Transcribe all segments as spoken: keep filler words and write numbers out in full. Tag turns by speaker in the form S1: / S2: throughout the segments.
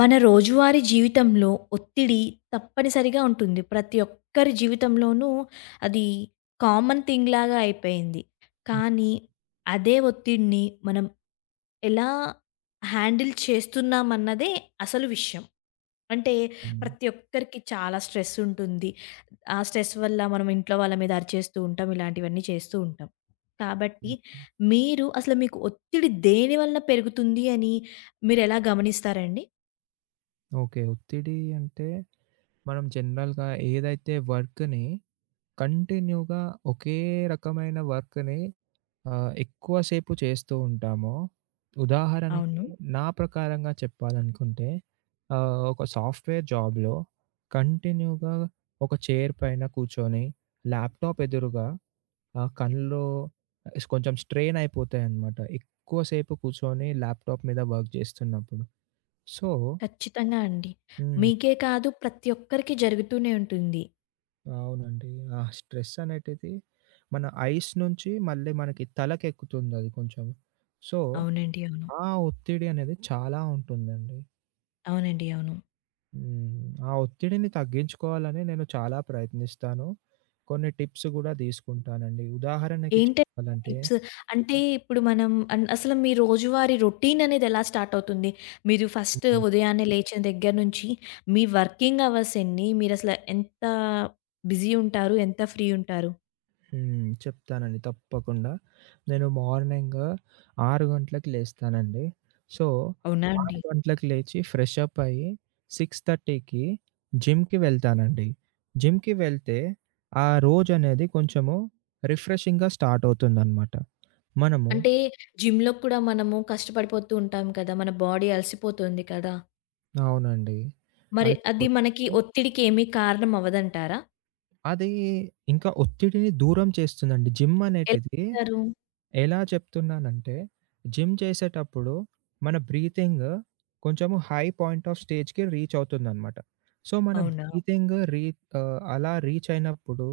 S1: మన రోజువారీ జీవితంలో ఒత్తిడి తప్పనిసరిగా ఉంటుంది. ప్రతి ఒక్కరి జీవితంలోనూ అది కామన్ థింగ్ లాగా అయిపోయింది. కానీ అదే ఒత్తిడిని మనం ఎలా హ్యాండిల్ చేస్తున్నామన్నదే అసలు విషయం. అంటే
S2: హ్మ్.
S1: ప్రతి ఒక్కరికి చాలా స్ట్రెస్ ఉంటుంది. ఆ స్ట్రెస్ వల్ల మనం ఇంట్లో వాళ్ళ మీద అరిచేస్తూ ఉంటాం. ఇలాంటివన్నీ చేస్తూ ఉంటాం. కాబట్టి
S2: హ్మ్.
S1: మీరు అసలు మీకు ఒత్తిడి దేనివల్ల పెరుగుతుంది అని మీరెలా గమనిస్తారండి?
S2: ఓకే. ఒత్తిడి అంటే మనం జనరల్‌గా ఏదైతే వర్క్‌ని కంటిన్యూగా ఒకే రకమైన వర్క్‌ని ఆహ్, ఎక్కువ సేపు చేస్తూ ఉంటామో, ఉదాహరణకి
S1: అవును.
S2: నా ప్రకారంగా చెప్పాలనుకుంటే ఆహ్, ఒక సాఫ్ట్‌వేర్ జాబ్‌లో కంటిన్యూగా ఒక చైర్ పైన కూర్చొని ల్యాప్‌టాప్ ఎదురుగా ఆహ్, కళ్ళు స్ కొంచెం స్ట్రెయిన్ అయిపోతాయన్నమాట. ఎక్కువ సేపు కూర్చొని ల్యాప్‌టాప్ మీద వర్క్ చేస్తున్నప్పుడు. సో.
S1: ఖచ్చితంగా అండి.
S2: హ్మ్.
S1: మీకే కాదు ప్రతి ఒక్కరికి జరుగుతూనే ఉంటుంది.
S2: అవునండి. ఆ స్ట్రెస్ అనేటిది మన ఐస్ నుంచి మళ్ళీ మనకి తలకెక్కుతుందది కొంచెం. సో,
S1: అవునండి. అవును.
S2: ఆ ఒత్తిడి అనేది చాలా ఉంటుందండి.
S1: అవునండి. అవును.
S2: హ్మ్. ఆ ఒత్తిడిని తగ్గించుకోవాలని నేను చాలా ప్రయత్నిస్తాను. కొన్ని టిప్స్ గూడా తీసుకుంటానండి. ఉదాహరణకి
S1: ఏంటండి ఆ
S2: చెప్పాలంటే.
S1: టిప్స్? అంటే ఇప్పుడు మనం అన్ అసలు మీ రోజువారీ రొటీన్ అనేది ఎలా స్టార్ట్ అవుతుంది? మీరు ఫస్ట్
S2: హ్మ్.
S1: ఉదయాన్నే లేచిన దగ్గర నుంచి మీ వర్కింగ్ అవర్స్ ఎన్ని? మీరసలు ఎంత బిజీ ఉంటారు? ఎంత ఫ్రీ ఉంటారు?
S2: హ్మ్. చెప్తానండి తప్పకుండా. నేను మార్నింగ్ ఆరు గంటలకి లేస్తానండి. సో,
S1: అవునా
S2: ఆరు
S1: అండి?
S2: గంటలకు లేచి ఫ్రెష్ అప్ అయ్యి 6:30కి జిమ్‌కి వెళ్తానండి. జిమ్‌కి వెళ్తే ఆ రోజనేది కొంచెము రిఫ్రెషింగ్‌గా స్టార్ట్ అవుతుందనమాట. మనము
S1: అంటే జిమ్‌లో కూడా మనము కష్టపడిపోతూ ఉంటాం కదా! మన బాడీ అలసిపోతుంది కదా!
S2: అవునండి
S1: మరి అది మనకి
S2: అలసిపోతుంది.
S1: ఒత్తిడికి ఏమీ కారణం అవ్వదంటారా?
S2: అది ఇంకా ఒత్తిడిని దూరం చేస్తుందండి. జిమ్
S1: ఎలా
S2: అనేటిది
S1: ఉంటారు?
S2: ఎలా చెప్తున్నానంటే, జిమ్ చేసేటప్పుడు మన బ్రీతింగ్ కొంచెము హై పాయింట్ ఆఫ్ స్టేజ్‌కి రీచ్ అవుతుందనమాట. సో, మన
S1: అవునా?
S2: బ్రీతింగ్ రీ ఆహ్, అలా రీచ్ అయినప్పుడు,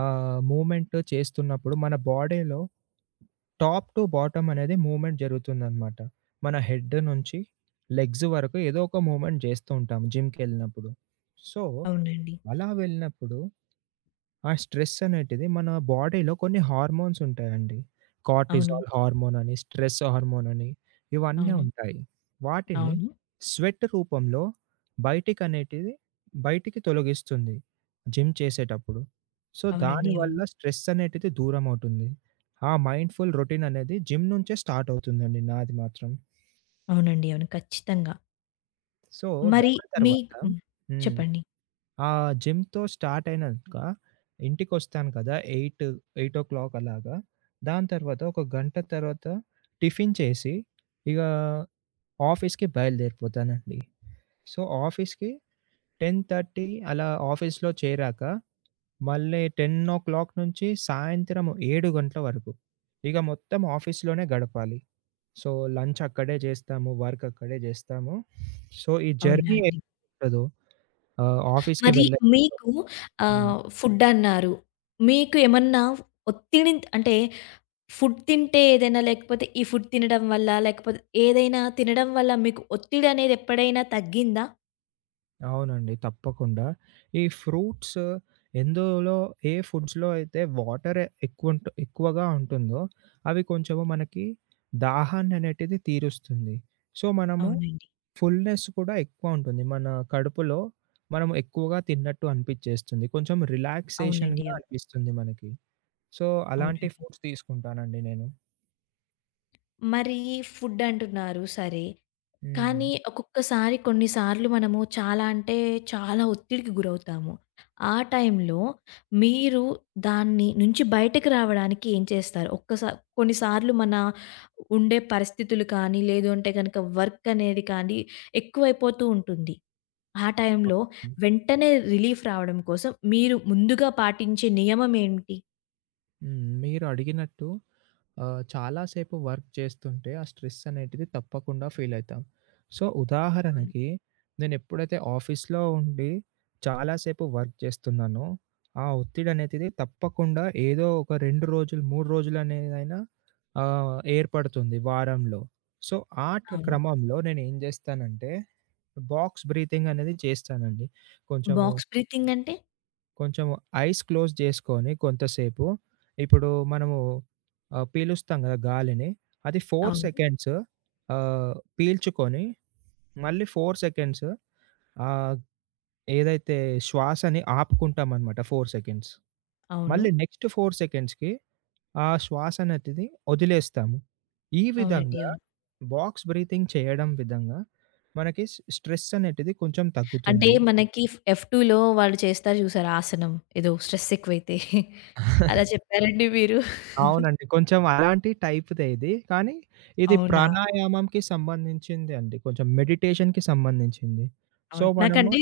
S2: ఆహ్, మూవ్‌మెంట్ చేస్తున్నప్పుడు మన బాడీలో టాప్ టు బాటమ్ అనేది మూవ్‌మెంట్ జరుగుతుందనమాట. మన హెడ్ నుంచి లెగ్స్ వరకు ఏదో ఒక మూవ్‌మెంట్ చేస్తూ ఉంటాం జిమ్‌కెళ్ళినప్పుడు. సో,
S1: అవునండి.
S2: అలా వెళ్ళినప్పుడు ఆ స్ట్రెస్ అనేటిది మన బాడీలో కొన్ని హార్మోన్స్ ఉంటాయండి.
S1: అవును.
S2: కార్టిజాల్ హార్మోన్ అని, స్ట్రెస్ హార్మోన్ అని ఇవన్నీ
S1: అవును.
S2: ఉంటాయి. వాటిని
S1: అవును.
S2: స్వెట్ రూపంలో బయటికనేటిది బయటికి తొలగిస్తుంది జిమ్ చేసేటప్పుడు. సో,
S1: అవునండి. అవును.
S2: దానివల్ల స్ట్రెస్ అనేటిది దూరమవుతుంది. ఆ మైండ్‌ఫుల్ రొటీన్ అనేది జిమ్ నుంచే స్టార్ట్ అవుతుందండి నాది మాత్రం.
S1: అవునండి. అవును. ఖచ్చితంగా.
S2: సో,
S1: మరి
S2: దాని తర్వాత.
S1: మీకు హ్మ్.
S2: హ్మ్.
S1: చెప్పండి.
S2: ఆ జిమ్‌తో స్టార్ట్ అయినంక ఇంటికొస్తాను కదా! ఎనిమిది, ఎనిమిది గంటలు అలాగా. దాని తర్వాత ఒక గంట తర్వాత టిఫిన్ చేసి, ఇగ ఆఫీస్‌కి బయలుదేరిపోతానండి. సో, ఆఫీస్‌కి పదిన్నర అలా ఆఫీస్‌లో చేరాక, మళ్ళీ పది నుంచి సాయంత్రం ఏడు గంటల వరకు ఇగ మొత్తం ఆఫీస్‌లోనే గడపాలి. సో, లంచ్ అక్కడే చేస్తాము. వర్క్ అక్కడే చేస్తాము. సో, ఈ
S1: అవునా
S2: జర్నీ
S1: అండి.
S2: ఏదైతే ఉంటదో, ఆహ్, ఆఫీస్‌కి
S1: మరి
S2: వెళ్ళే.
S1: మీకు
S2: హ్మ్.
S1: ఆహ్, ఫుడ్ అన్నారు. మీకు ఏమన్నా ఒత్తిడి అంటే ఫుడ్ తింటే ఏదైనా లేకపోతే ఈ ఫుడ్ తినడం వల్ల లేకపోతే ఏదైనా తినడం వల్ల మీకు ఒత్తిడి అనేది ఎప్పుడైనా తగ్గిందా?
S2: అవునండి. తప్పకుండా. ఈ ఫ్రూట్స్ ఎందులో ఏ ఫుడ్స్‌లో అయితే వాటర్ ఎక్కువుంట్ ఎక్కువగా ఉంటుందో, అవి కొంచెము మనకి దాహాన్ననేటిది తీరుస్తుంది. సో, మనము
S1: అవునండి.
S2: ఫుల్‌నెస్ కూడా ఎక్కువ ఉంటుంది. మన కడుపులో మనం ఎక్కువగా తిన్నట్టు అనిపిచ్చేస్తుంది. కొంచెం
S1: అవునండి.
S2: రిలాక్సేషన్‌గా
S1: అవును.
S2: అనిపిస్తుంది మనకి. సో, అలాంటి
S1: అవునండి.
S2: ఫుడ్స్ తీసుకుంటానండి నేను.
S1: మరి ఫుడ్ అంటున్నారు సరే.
S2: హ్మ్.
S1: కానీ ఒక్కొక్కసారి కొన్నిసార్లు మనము చాలా అంటే చాలా ఒత్తిడికి గురవుతాము. ఆ టైంలో మీరు దాన్ని నుంచి బయటకి రావడానికి ఏం చేస్తారు? ఒక్కసా కొన్నిసార్లు మన ఉండే పరిస్థితులు కానీ, లేదు అంటే గనక వర్క్ అనేది కానీ ఎక్కువైపోతూ ఉంటుంది. ఆ టైంలో
S2: ఓకే.
S1: వెంటనే రిలీఫ్ రావడం కోసం మీరు ముందుగా పాటించే నియమం ఏంటి?
S2: హ్మ్. మీరు అడిగినట్టు ఆహ్, చాలా సేపు వర్క్ చేస్తుంటే ఆ స్ట్రెస్ అనేటిది తప్పకుండా ఫీల్ అయితాం. సో,
S1: అవును. అవును.
S2: ఉదాహరణకి నేనెప్పుడైతే ఆఫీస్‌లో ఉండి చాలా సేపు వర్క్ చేస్తున్నానో, ఆ ఒత్తిడనేటిది తప్పకుండా ఏదో ఒక రెండు రోజులు, మూడు రోజులనేదైనా ఆహ్, ఏర్పడుతుంది వారంలో. సో, ఆ ట్ర
S1: అవును.
S2: క్రమంలో నేనేం జేస్తానంటే, బాక్స్ బ్రీతింగ్ అనేది చేస్తానండి. కొంచెము
S1: బాక్స్ బ్రీతింగ్ అంటే?
S2: కొంచెం ఐస్ క్లోజ్ చేసుకొని కొంతసేపు ఇప్పుడు మనము ఆహ్, పీలుస్తాం గదా! గాలిని. అది నాలుగు
S1: అవును.
S2: సెకండ్స్ ఆహ్, పీల్చుకొని, మళ్ళీ నాలుగు సెకండ్స్ ఆహ్, ఏదైతే శ్వాసని ఆపుకుంటామనమాట నాలుగు సెకండ్స్.
S1: అవును.
S2: మళ్ళీ నెక్స్ట్ నాలుగు సెకండ్స్‌కి ఆ శ్వాసనతిది వదిలేస్తాము. ఈ
S1: అవునండి.
S2: విధంగా
S1: అవును.
S2: బాక్స్ బ్రీతింగ్ చేయడం విధంగా మనకి స్ స్ట్రెస్ అనేటిది కొంచెం
S1: అంటే
S2: తగ్గుతుంది.
S1: మనకి ఎఫ్ టూలో వాళ్ళు చేస్తారు చూసారా ఆసనం. ఏదో స్ట్రెస్ ఎక్కువైతే. అలా చెప్పారండి మీరు?
S2: అవునండి. కొంచెం అలాంటి టైప్‌దే ఇది. కానీ ఇది
S1: అవునా?
S2: ప్రాణాయామంకి సంబంధించింది అండి. కొంచెం మెడిటేషన్‌కి సంబంధించింది. సో,
S1: అవును.
S2: మనము
S1: నాకంటే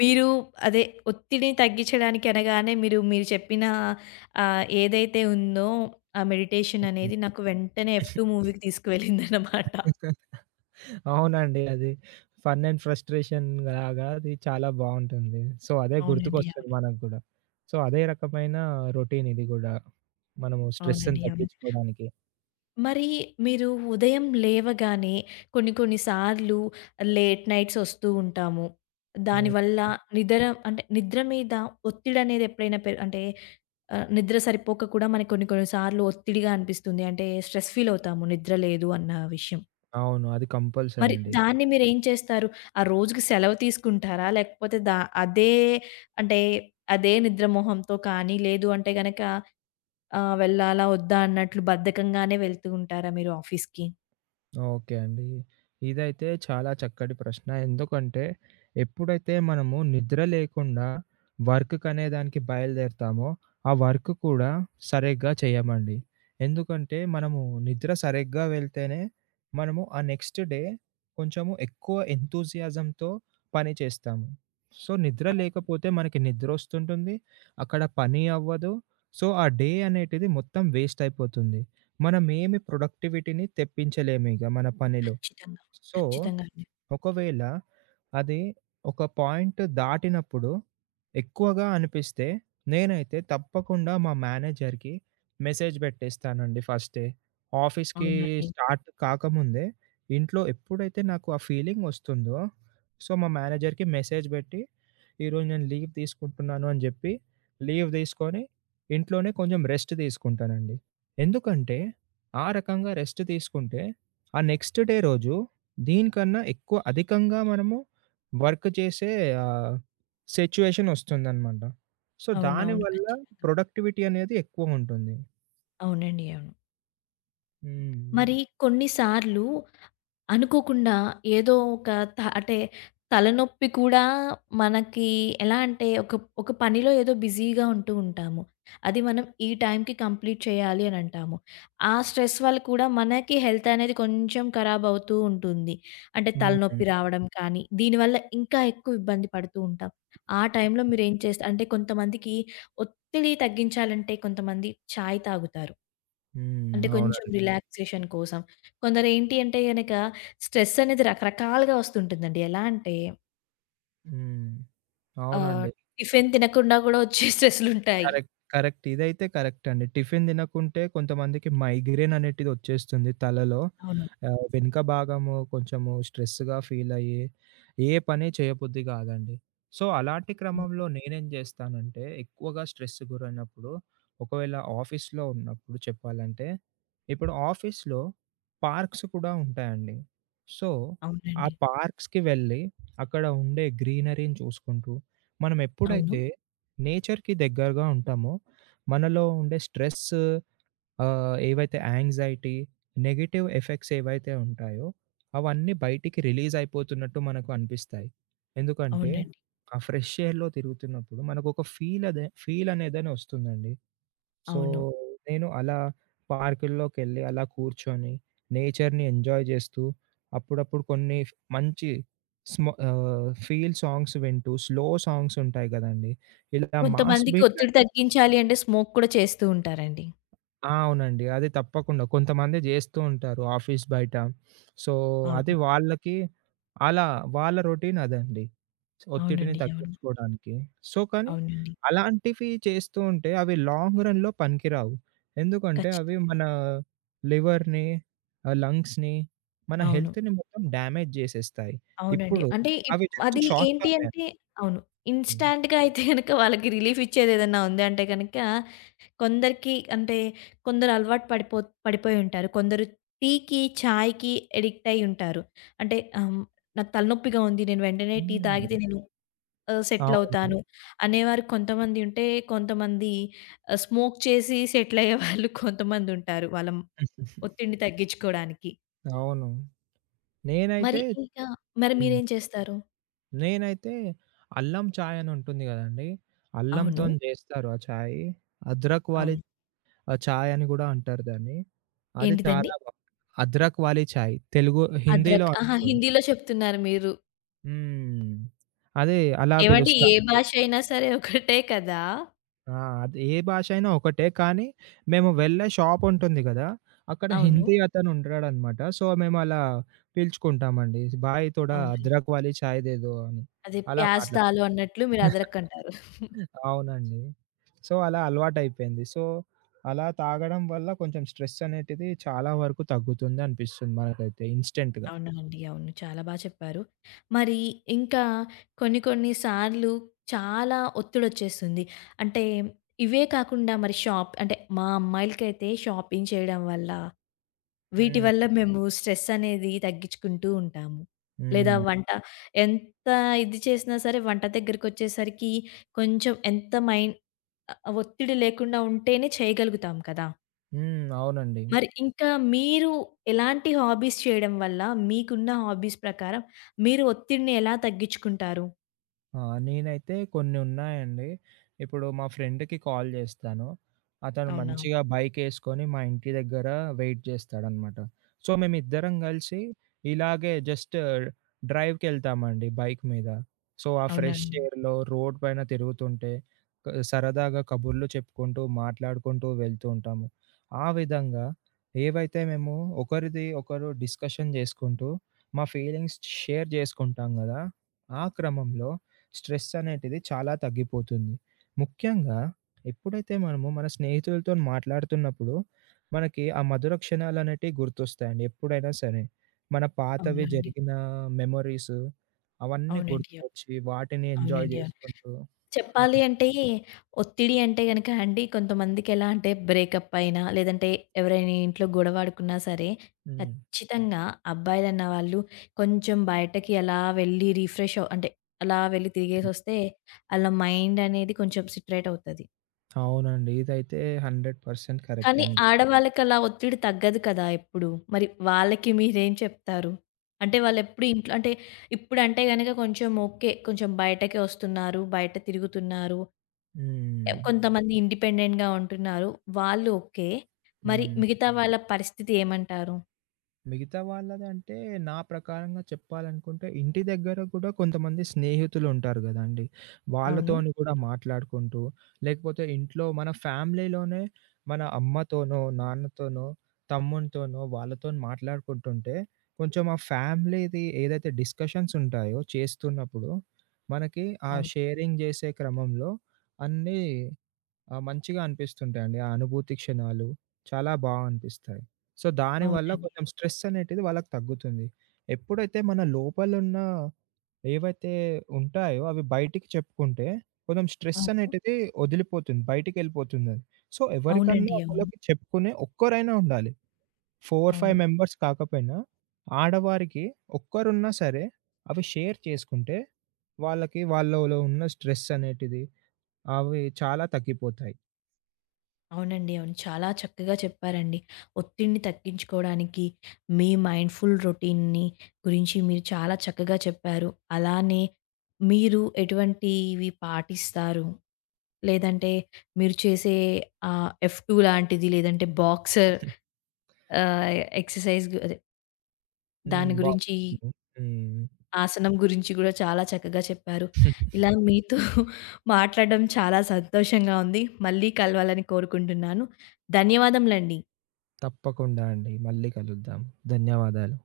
S1: మీరు అదే ఒత్తిడిని తగ్గించడానికి అనగానే మీరు, మీరు చెప్పిన ఆహ్, ఏదైతే ఉందో ఆ మెడిటేషన్ అనేది నాకు వెంటనే 'ఎఫ్ టూ' మూవీకి తీసుకువెళ్ళిందనమాట.
S2: అవునండి. అది ఫన్ అండ్ ఫ్రస్ట్రేషన్ లాగా అది చాలా బావుంటుంది. సో, అదే
S1: అవునండి.
S2: గుర్తుకొస్తది
S1: అవును.
S2: మనకు గూడా. సో, అదే రకమైన రొటీన్ ఇది గూడా, మనము స్ట్రెస్‌ని
S1: అవునండి. అవును.
S2: తగ్గించుకోవడానికి.
S1: మరి మీరు ఉదయం లేవగానే కొన్ని కొన్ని సార్లు లేట్ నైట్స్ వస్తూ ఉంటాము.
S2: హ్మ్.
S1: దానివల్ల నిద్ర అంటే నిద్ర మీద ఒత్తిడనేది ఎప్పుడైనా పె అంటే ఆహ్, నిద్ర సరిపోక కూడా మనకి కొన్ని కొన్ని సార్లు ఒత్తిడిగా అనిపిస్తుంది. అంటే స్ట్రెస్ ఫీల్ అవుతాము నిద్ర లేదు అన్న విషయం.
S2: అవును. అది కంపల్సరీ
S1: మరి
S2: అండి.
S1: దాన్ని మీరేం చేస్తారు? ఆ రోజుకి సెలవు తీసుకుంటారా? లేకపోతే దా అదే అంటే అదే నిద్ర మొహంతో కానీ లేదు అంటే గనక ఆహ్, వెళ్ళాలా? వద్దా? అన్నట్లు బద్ధకంగానే వెళ్తూ ఉంటారా మీరు ఆఫీస్‌కి?
S2: ఓకే అండి. ఇదైతే చాలా చక్కటి ప్రశ్న. ఎందుకంటే ఎప్పుడైతే మనము నిద్ర లేకుండా వర్క్‌కనే దానికి బయలుదేరతామో, ఆ వర్క్ కూడా సరిగ్గా చేయమండి. ఎందుకంటే మనము నిద్ర సరిగ్గా వెళ్తేనే మనము ఆ నెక్స్ట్ డే కొంచెము ఎక్కువ ఎంతూజియాజంతో పని చేస్తాము. సో, నిద్ర లేకపోతే మనకి నిద్రొస్తుంటుంది. అక్కడ పని అవ్వదు. సో, ఆ డే అనేటిది మొత్తం వేస్ట్ అయిపోతుంది. మనమేమి ప్రొడక్టివిటీని తెప్పించలేమిక మన పనిలో.
S1: ఖచ్చితంగా.
S2: సో,
S1: ఖచ్చితంగా అండి.
S2: ఒకవేళ అది ఒక పాయింట్ దాటినప్పుడు ఎక్కువగా అనిపిస్తే నేనైతే తప్పకుండా మా మేనేజర్‌కి మెసేజ్ పెట్టేస్తానండి ఫస్టే, ఆఫీస్‌కి
S1: అవునండి.
S2: స్టార్ట్ కాకముందే. ఇంట్లో ఎప్పుడైతే నాకు ఆ ఫీలింగ్ ఒస్తుందో, సో, మా మేనేజర్‌కి మెసేజ్ పెట్టి, "ఈరోజు నేను లీవ్ తీసుకుంటున్నాను" అని జెప్పి లీవ్ తీసుకొని ఇంట్లోనే కొంచెం రెస్ట్ తీసుకుంటానండి. ఎందుకంటే ఆ రకంగా రెస్ట్ తీసుకుంటే ఆ నెక్స్ట్ డే రోజు దీనికన్నా ఎక్కువ అధికంగా మనము వర్క్ చేసే ఆహ్, సిట్యుయేషన్ వస్తుందనమాట. సో,
S1: అవునవును.
S2: దానివల్ల
S1: ఖచ్చితంగా.
S2: ప్రొడక్టివిటీ అనేది ఎక్కువుంటుంది.
S1: అవునండి. అవును.
S2: హ్మ్.
S1: మరి కొన్ని సార్లు అనుకోకుండా ఏదో ఒక త అంటే తలనొప్పి కూడా మనకి ఎలా అంటే ఒక ఒక పనిలో ఏదో బిజీగా ఉంటూ ఉంటాము. అది మనం ఈ టైంకి కంప్లీట్ చేయాలి అని అంటాము. ఆ స్ట్రెస్ వల్ల కూడా మనకి హెల్త్ అనేది కొంచెం ఖరాబ్ అవుతూ ఉంటుంది. అంటే
S2: హ్మ్.
S1: తలనొప్పి రావడం కానీ, దీనివల్ల ఇంకా ఎక్కువ ఇబ్బంది పడుతూ ఉంటాం. ఆ టైంలో మీరేం చేస్తా అంటే కొంతమందికి ఒత్తిడి తగ్గించాలంటే కొంతమంది చాయ్ తాగుతారు.
S2: హ్మ్.
S1: అంటే హ్మ్. కొంచెం
S2: అవునండి.
S1: రిలాక్సేషన్ కోసం. కొందరేంటి అంటే గనక స్ట్రెస్ అనేది రకరకాలుగా వస్తుంటుందండి. ఎలా అంటే
S2: హ్మ్.
S1: ఆహ్,
S2: అవునండి.
S1: టిఫిన్ తినకుండా గూడా వచ్చే స్ట్రెస్‌లుంటాయి.
S2: కరెక్ట్. కరెక్ట్. ఇదైతే కరెక్ట్ అండి. టిఫిన్ తినకుంటే కొంతమందికి మైగ్రేన్ అనేటిది వచ్చేస్తుంది తలలో.
S1: అవును.
S2: ఆహ్, వెనుక భాగము కొంచెము స్ట్రెస్‌గా ఫీల్ అయ్యి, ఏ పని చేయబుద్ధి కాదండి. సో, అలాంటి
S1: హ్మ్.
S2: క్రమంలో నేనేం చేస్తానంటే, ఎక్కువగా స్ట్రెస్ గురైనప్పుడు, ఒకవేళ ఆఫీస్‌లో ఉన్నప్పుడు చెప్పాలంటే, ఇప్పుడు ఆఫీస్‌లో పార్క్స్ కూడా ఉంటాయండి. సో, ఆ
S1: అవునండి.
S2: పార్క్స్‌కి వెళ్ళి, అక్కడ ఉండే గ్రీనరీని చూసుకుంటూ, మనం
S1: అవును.
S2: ఎప్పుడైతే నేచర్‌కి దగ్గరగా ఉంటామో, మనలో ఉండే స్ట్రెస్, ఆహ్, ఏవైతే యాంగ్జైటీ, నెగెటివ్ ఎఫెక్ట్స్ ఏవైతే ఉంటాయో, అవన్నీ బయటికి రిలీజ్ అయిపోతున్నట్టు మనకు అనిపిస్తాయి. ఎందుకంటే,
S1: అవునండి.
S2: ఆ ఫ్రెష్ ఎయిర్‌లో తిరుగుతున్నప్పుడు మనకొక ఫీల్ అదే ఫీల్ అనేదని వస్తుందండి. సో,
S1: అవును.
S2: నేను అలా పార్కుల్లోకెళ్ళి, అలా కూర్చొని, నేచర్‌ని ఎంజాయ్ జేస్తూ, అప్పుడప్పుడు కొన్ని ఫ్ మంచి స్మ ఆహ్, ఫీల్ సాంగ్స్ వింటూ, స్లో సాంగ్స్ ఉంటాయి గదండీ! ఇలా మాస్
S1: కొంతమందికి ఒత్తిడి
S2: బీట్లంటే.
S1: తగ్గించాలి అంటే స్మోక్ కూడా చేస్తూ ఉంటారండి.
S2: ఆ! అవునండి. అది తప్పకుండా. కొంతమంది జేస్తూ ఉంటారు ఆఫీస్ బయట. సో, అది
S1: అవును.
S2: వాళ్ళకి అలా వాళ్ళ రొటీన్ అదండి, ఒత్తిడిని
S1: అవునండి. అవును.
S2: తగ్గించుకోడానికి. సో, కానీ
S1: అవునండి.
S2: అలాంటివి చేస్తూ ఉంటే అవి లాంగ్ రన్‌లో పనికిరావు. ఎందుకంటే అవి
S1: ఖచ్చితంగా.
S2: మన లివర్‌ని, ఆహ్, లంగ్స్‌ని, మన
S1: అవును.
S2: హెల్త్‌ని మొత్తం డ్యామేజ్ చేసేస్తాయి.
S1: అవునండి.
S2: ఇప్పుడు
S1: అంటే ఇప్
S2: అవి జస్ట్
S1: అది
S2: షార్ట్
S1: ఏంటి
S2: టర్మే అండి.
S1: అంటే అవును.
S2: హ్మ్.
S1: ఇన్‌స్టాంట్‌గా అయితే గనక వాళ్ళకి రిలీఫ్ ఇచ్చేదేదన్నా ఉంది అంటే గనక కొందరికి అంటే కొందరు అలవాటు పడిపో పడిపోయి ఉంటారు. కొందరు టీకి, చాయ్‌కి అడిక్ట్ అయ్యి ఉంటారు. అంటే ఆహ్, నాకు తలనొప్పిగా ఉంది. నేను వెంటనే టీ తాగితే నేను ఆహ్, సెటిల్
S2: అవును.
S1: అవుతాను అనేవారు కొంతమంది ఉంటే, కొంతమంది ఆహ్, స్మోక్ చేసి సెటిల్ అయ్యేవాళ్ళు కొంతమంది ఉంటారు. వాళ్ళ ఒత్తిడిని తగ్గించుకోవడానికి.
S2: అవును.
S1: మరి
S2: నేనైతే.
S1: ఇంకా మరి
S2: హ్మ్.
S1: మీరేం చేస్తారు?
S2: నేనైతే అల్లం చాయ్ అని ఉంటుంది కదండీ!
S1: అవును.
S2: అల్లంతోని చేస్తారు ఆ చాయ్. అద్రక్ వాలీ.
S1: అవును.
S2: ఆ! చాయ్ అని గూడా అంటారు దాన్ని. అది
S1: ఏంటిదండి?
S2: చాలా బా. అద్రక్ వాలీ చాయ్ తెలుగు హిందీలో
S1: అద్రక్ ఆహా!
S2: అంటారు.
S1: హిందీలో చెప్తున్నారు మీరు.
S2: హ్మ్. అదే అలా
S1: ఏవండి ఏ
S2: పిలుస్తామండి.
S1: భాష అయినా సరే ఒకటే కదా!
S2: ఆ! అది ఏ భాష అయినా ఒకటే. కానీ మేము వెళ్ళే షాప్ ఉంటుంది గదా! అక్కడ
S1: అవును.
S2: హిందీ అతను ఉంటాడనమాట. సో, మేము అలా పిలుచుకుంటామండి. "భాయ్ తోడా
S1: అవునండి.
S2: అద్రక్ వాలీ చాయ్ దే దో" అని.
S1: అదే
S2: అలా
S1: ప్యాజ్ దాలు
S2: మాట్లాడుకుంటాం.
S1: అన్నట్లు మీరు అదరకంటారు.
S2: అవునండి. సో, అలా అలవాటయిపోయింది. సో, అలా తాగడం వల్ల కొంచెం స్ట్రెస్ అనేటిది చాలా వరకు తగ్గుతుంది అనిపిస్తుంది మనకైతే ఇన్‌స్టంట్‌గా.
S1: అవునండి. అవును. చాలా బా చెప్పారు. మరి ఇంకా కొన్ని కొన్ని సార్లు చాలా ఒత్తిడొచ్చేస్తుంది. అంటే ఇవే కాకుండా మరి షాప్ అంటే మా అమ్మాయిలకైతే షాపింగ్ చేయడం వల్ల, వీటి వల్ల
S2: హ్మ్.
S1: మేము స్ట్రెస్ అనేది తగ్గించుకుంటూ ఉంటాము. లేదా
S2: హ్మ్.
S1: వంట ఎంత ఇది చేసినా సరే వంట దగ్గరకొచ్చేసరికి కొంచెం ఎంత మైండ్ ఆహ్, ఒత్తిడి లేకుండా ఉంటేనే చేయగలుగుతాం కదా!
S2: హ్మ్. అవునండి.
S1: మరి ఇంకా మీరు ఎలాంటి హాబీస్ చేయడం వల్ల, మీకున్న హాబీస్ ప్రకారం మీరు ఒత్తిడిని ఎలా తగ్గించుకుంటారు?
S2: ఆ! నేనైతే కొన్ని ఉన్నాయండి. ఇప్పుడు మా ఫ్రెండ్‌కి కాల్ జేస్తాను. అతను
S1: అవునా?
S2: మంచిగా బైకేసుకొని మా ఇంటి దగ్గర వెయిట్ జేస్తాడనమాట. సో, మేమిద్దరం గలిసి ఇలాగే జస్ట్ డ్రైవ్‌కెళ్తామండి బైక్ మీద. సో, ఆ
S1: అవునా
S2: ఫ్రెష్
S1: అండి.
S2: ఎయిర్‌లో రోడ్ పైన తిరుగుతుంటే క సరదాగా కబుర్లు చెప్పుకుంటూ, మాట్లాడుకుంటూ వెళ్తూ ఉంటాము. ఆ విధంగా ఏవైతే మేము ఒకరిది ఒకరు డిస్కషన్ జేసుకుంటూ, మా ఫీలింగ్స్ షేర్ జేసుకుంటాం గదా! ఆ క్రమంలో స్ట్రెస్ అనేటిది చాలా తగ్గిపోతుంది. ముఖ్యంగా ఎప్పుడైతే మనము మన స్నేహితులతోని మాట్లాడుతున్నప్పుడు, మనకి ఆ మధుర క్షణాలనేటివి గుర్తొస్తాయండి ఎప్పుడైనా సరే. మన పాతవి
S1: అవునా అండి.
S2: జరిగిన మెమోరీస్ అవన్నీ
S1: అవునండి. అవును.
S2: గుర్తుకొచ్చి, వాటిని ఎంజాయ్
S1: అవునండి. అవును.
S2: చేసుకుంటూ
S1: చెప్పాలి
S2: అది.
S1: అంటే, ఒత్తిడి అంటే గనక అండి కొంతమందికెలా అంటే బ్రేకప్ అయినా, లేదంటే ఎవరైనా ఇంట్లో గొడవాడుకున్నా సరే,
S2: హ్మ్.
S1: ఖచ్చితంగా అబ్బాయిలన్న వాళ్ళు కొంచెం బయటకి అలా వెళ్లి రిఫ్రెష్ అవ్ అంటే అలా వెళ్లి తిరిగేసొస్తే, ఆళ్ళ మైండ్ అనేది కొంచెం సెటరేట్ అవుతది.
S2: అవునండి. ఇదైతే నూరు శాతం కరెక్ట్
S1: కానీ
S2: అండి.
S1: ఆడవాళ్ళకలా ఒత్తిడి తగ్గదు కదా ఎప్పుడు. మరి వాళ్ళకి మీరేం చెప్తారు? అంటే వాళ్ళెప్పుడు ఇంట్లో అంటే ఇప్పుడంటే గనక కొంచెం ఓకే. కొంచెం బయటకే ఒస్తున్నారు. బయట తిరుగుతున్నారు. ఎ
S2: హ్మ్.
S1: కొంతమంది ఇండిపెండెంట్‌గా ఉంటున్నారు. వాళ్ళు ఓకే. మరి
S2: హ్మ్.
S1: మిగతా వాళ్ళ పరిస్థితి ఏమంటారు?
S2: మిగతా వాళ్ళదంటే నా ప్రకారంగా చెప్పాలనుకుంటే ఇంటి దగ్గర కూడా కొంతమంది స్నేహితులుంటారు గదండీ!
S1: అవును.
S2: వాళ్ళతోని కూడా మాట్లాడుకుంటూ, లేకపోతే ఇంట్లో మన ఫ్యామిలీలోనే మన అమ్మతోనో, నాన్నతోనో, తమ్మునితోనో వాళ్ళతోని మాట్లాడుకుంటుంటే, కొంచెం ఆ ఫ్యామిలీది ఏదైతే డిస్కషన్స్ ఉంటాయో చేస్తున్నప్పుడు, మనకి ఆ
S1: అవును.
S2: షేరింగ్ జేసే క్రమంలో అన్నీ, ఆ! మంచిగా అనిపిస్తుంటాయండి. ఆ అనుభూతి క్షణాలు చాలా బా అనిపిస్తాయి. సో, దానివల్ల
S1: అవునండి.
S2: కొంచెం స్ట్రెస్ అనేటిది వాళ్ళకి తగ్గుతుంది. ఎప్పుడైతే మన లోపలున్న ఏవైతే ఉంటాయో అవి బయటికి చెప్పుకుంటే కొంచెం స్ట్రెస్
S1: అవును.
S2: అనేటిది వదిలిపోతుంది. బయటికెళ్ళిపోతుందది. సో, ఎవరికన్నా
S1: అవునండి. అవును.
S2: ఒకళ్ళకి చెప్పుకునే ఒక్కరైనా ఉండాలి. నాలుగు,
S1: అవును.
S2: ఐదు మెంబర్స్ కాకపోయినా ఆడవారికి ఒక్కరున్నా సరే అవి షేర్ చేసుకుంటే వాళ్ళకి వాళ్ళలో ఉన్న స్ట్రెస్ అనేటిది అవి చాలా తగ్గిపోతాయి.
S1: అవునండి. అవును. చాలా చక్కగా చెప్పారండి. ఒత్తిడిని తగ్గించుకోవడానికి మీ మైండ్‌ఫుల్ రొటీన్‌ని గురించి మీరు చాలా చక్కగా చెప్పారు. అలానే మీరు ఎటువంటివి పాటిస్తారు? లేదంటే మీరు చేసే ఆహ్, ఎఫ్ టూ లాంటిది లేదంటే బాక్సర్ ఆహ్, ఎక్సర్‌సైజ్ అదే
S2: హ్మ్.
S1: దాని
S2: బాగా
S1: గురించి
S2: చెప్పారు. హ్మ్.
S1: ఆసనం గురించి గూడా చాలా చక్కగా చెప్పారు. ఇలా మీతో మాట్లాడడం చాలా సంతోషంగా ఉంది. మళ్ళీ కలవాలని కోరుకుంటున్నాను. ధన్యవాదములండి.
S2: తప్పకుండా అండి. మళ్ళీ కలుద్దాం. ధన్యవాదాలు.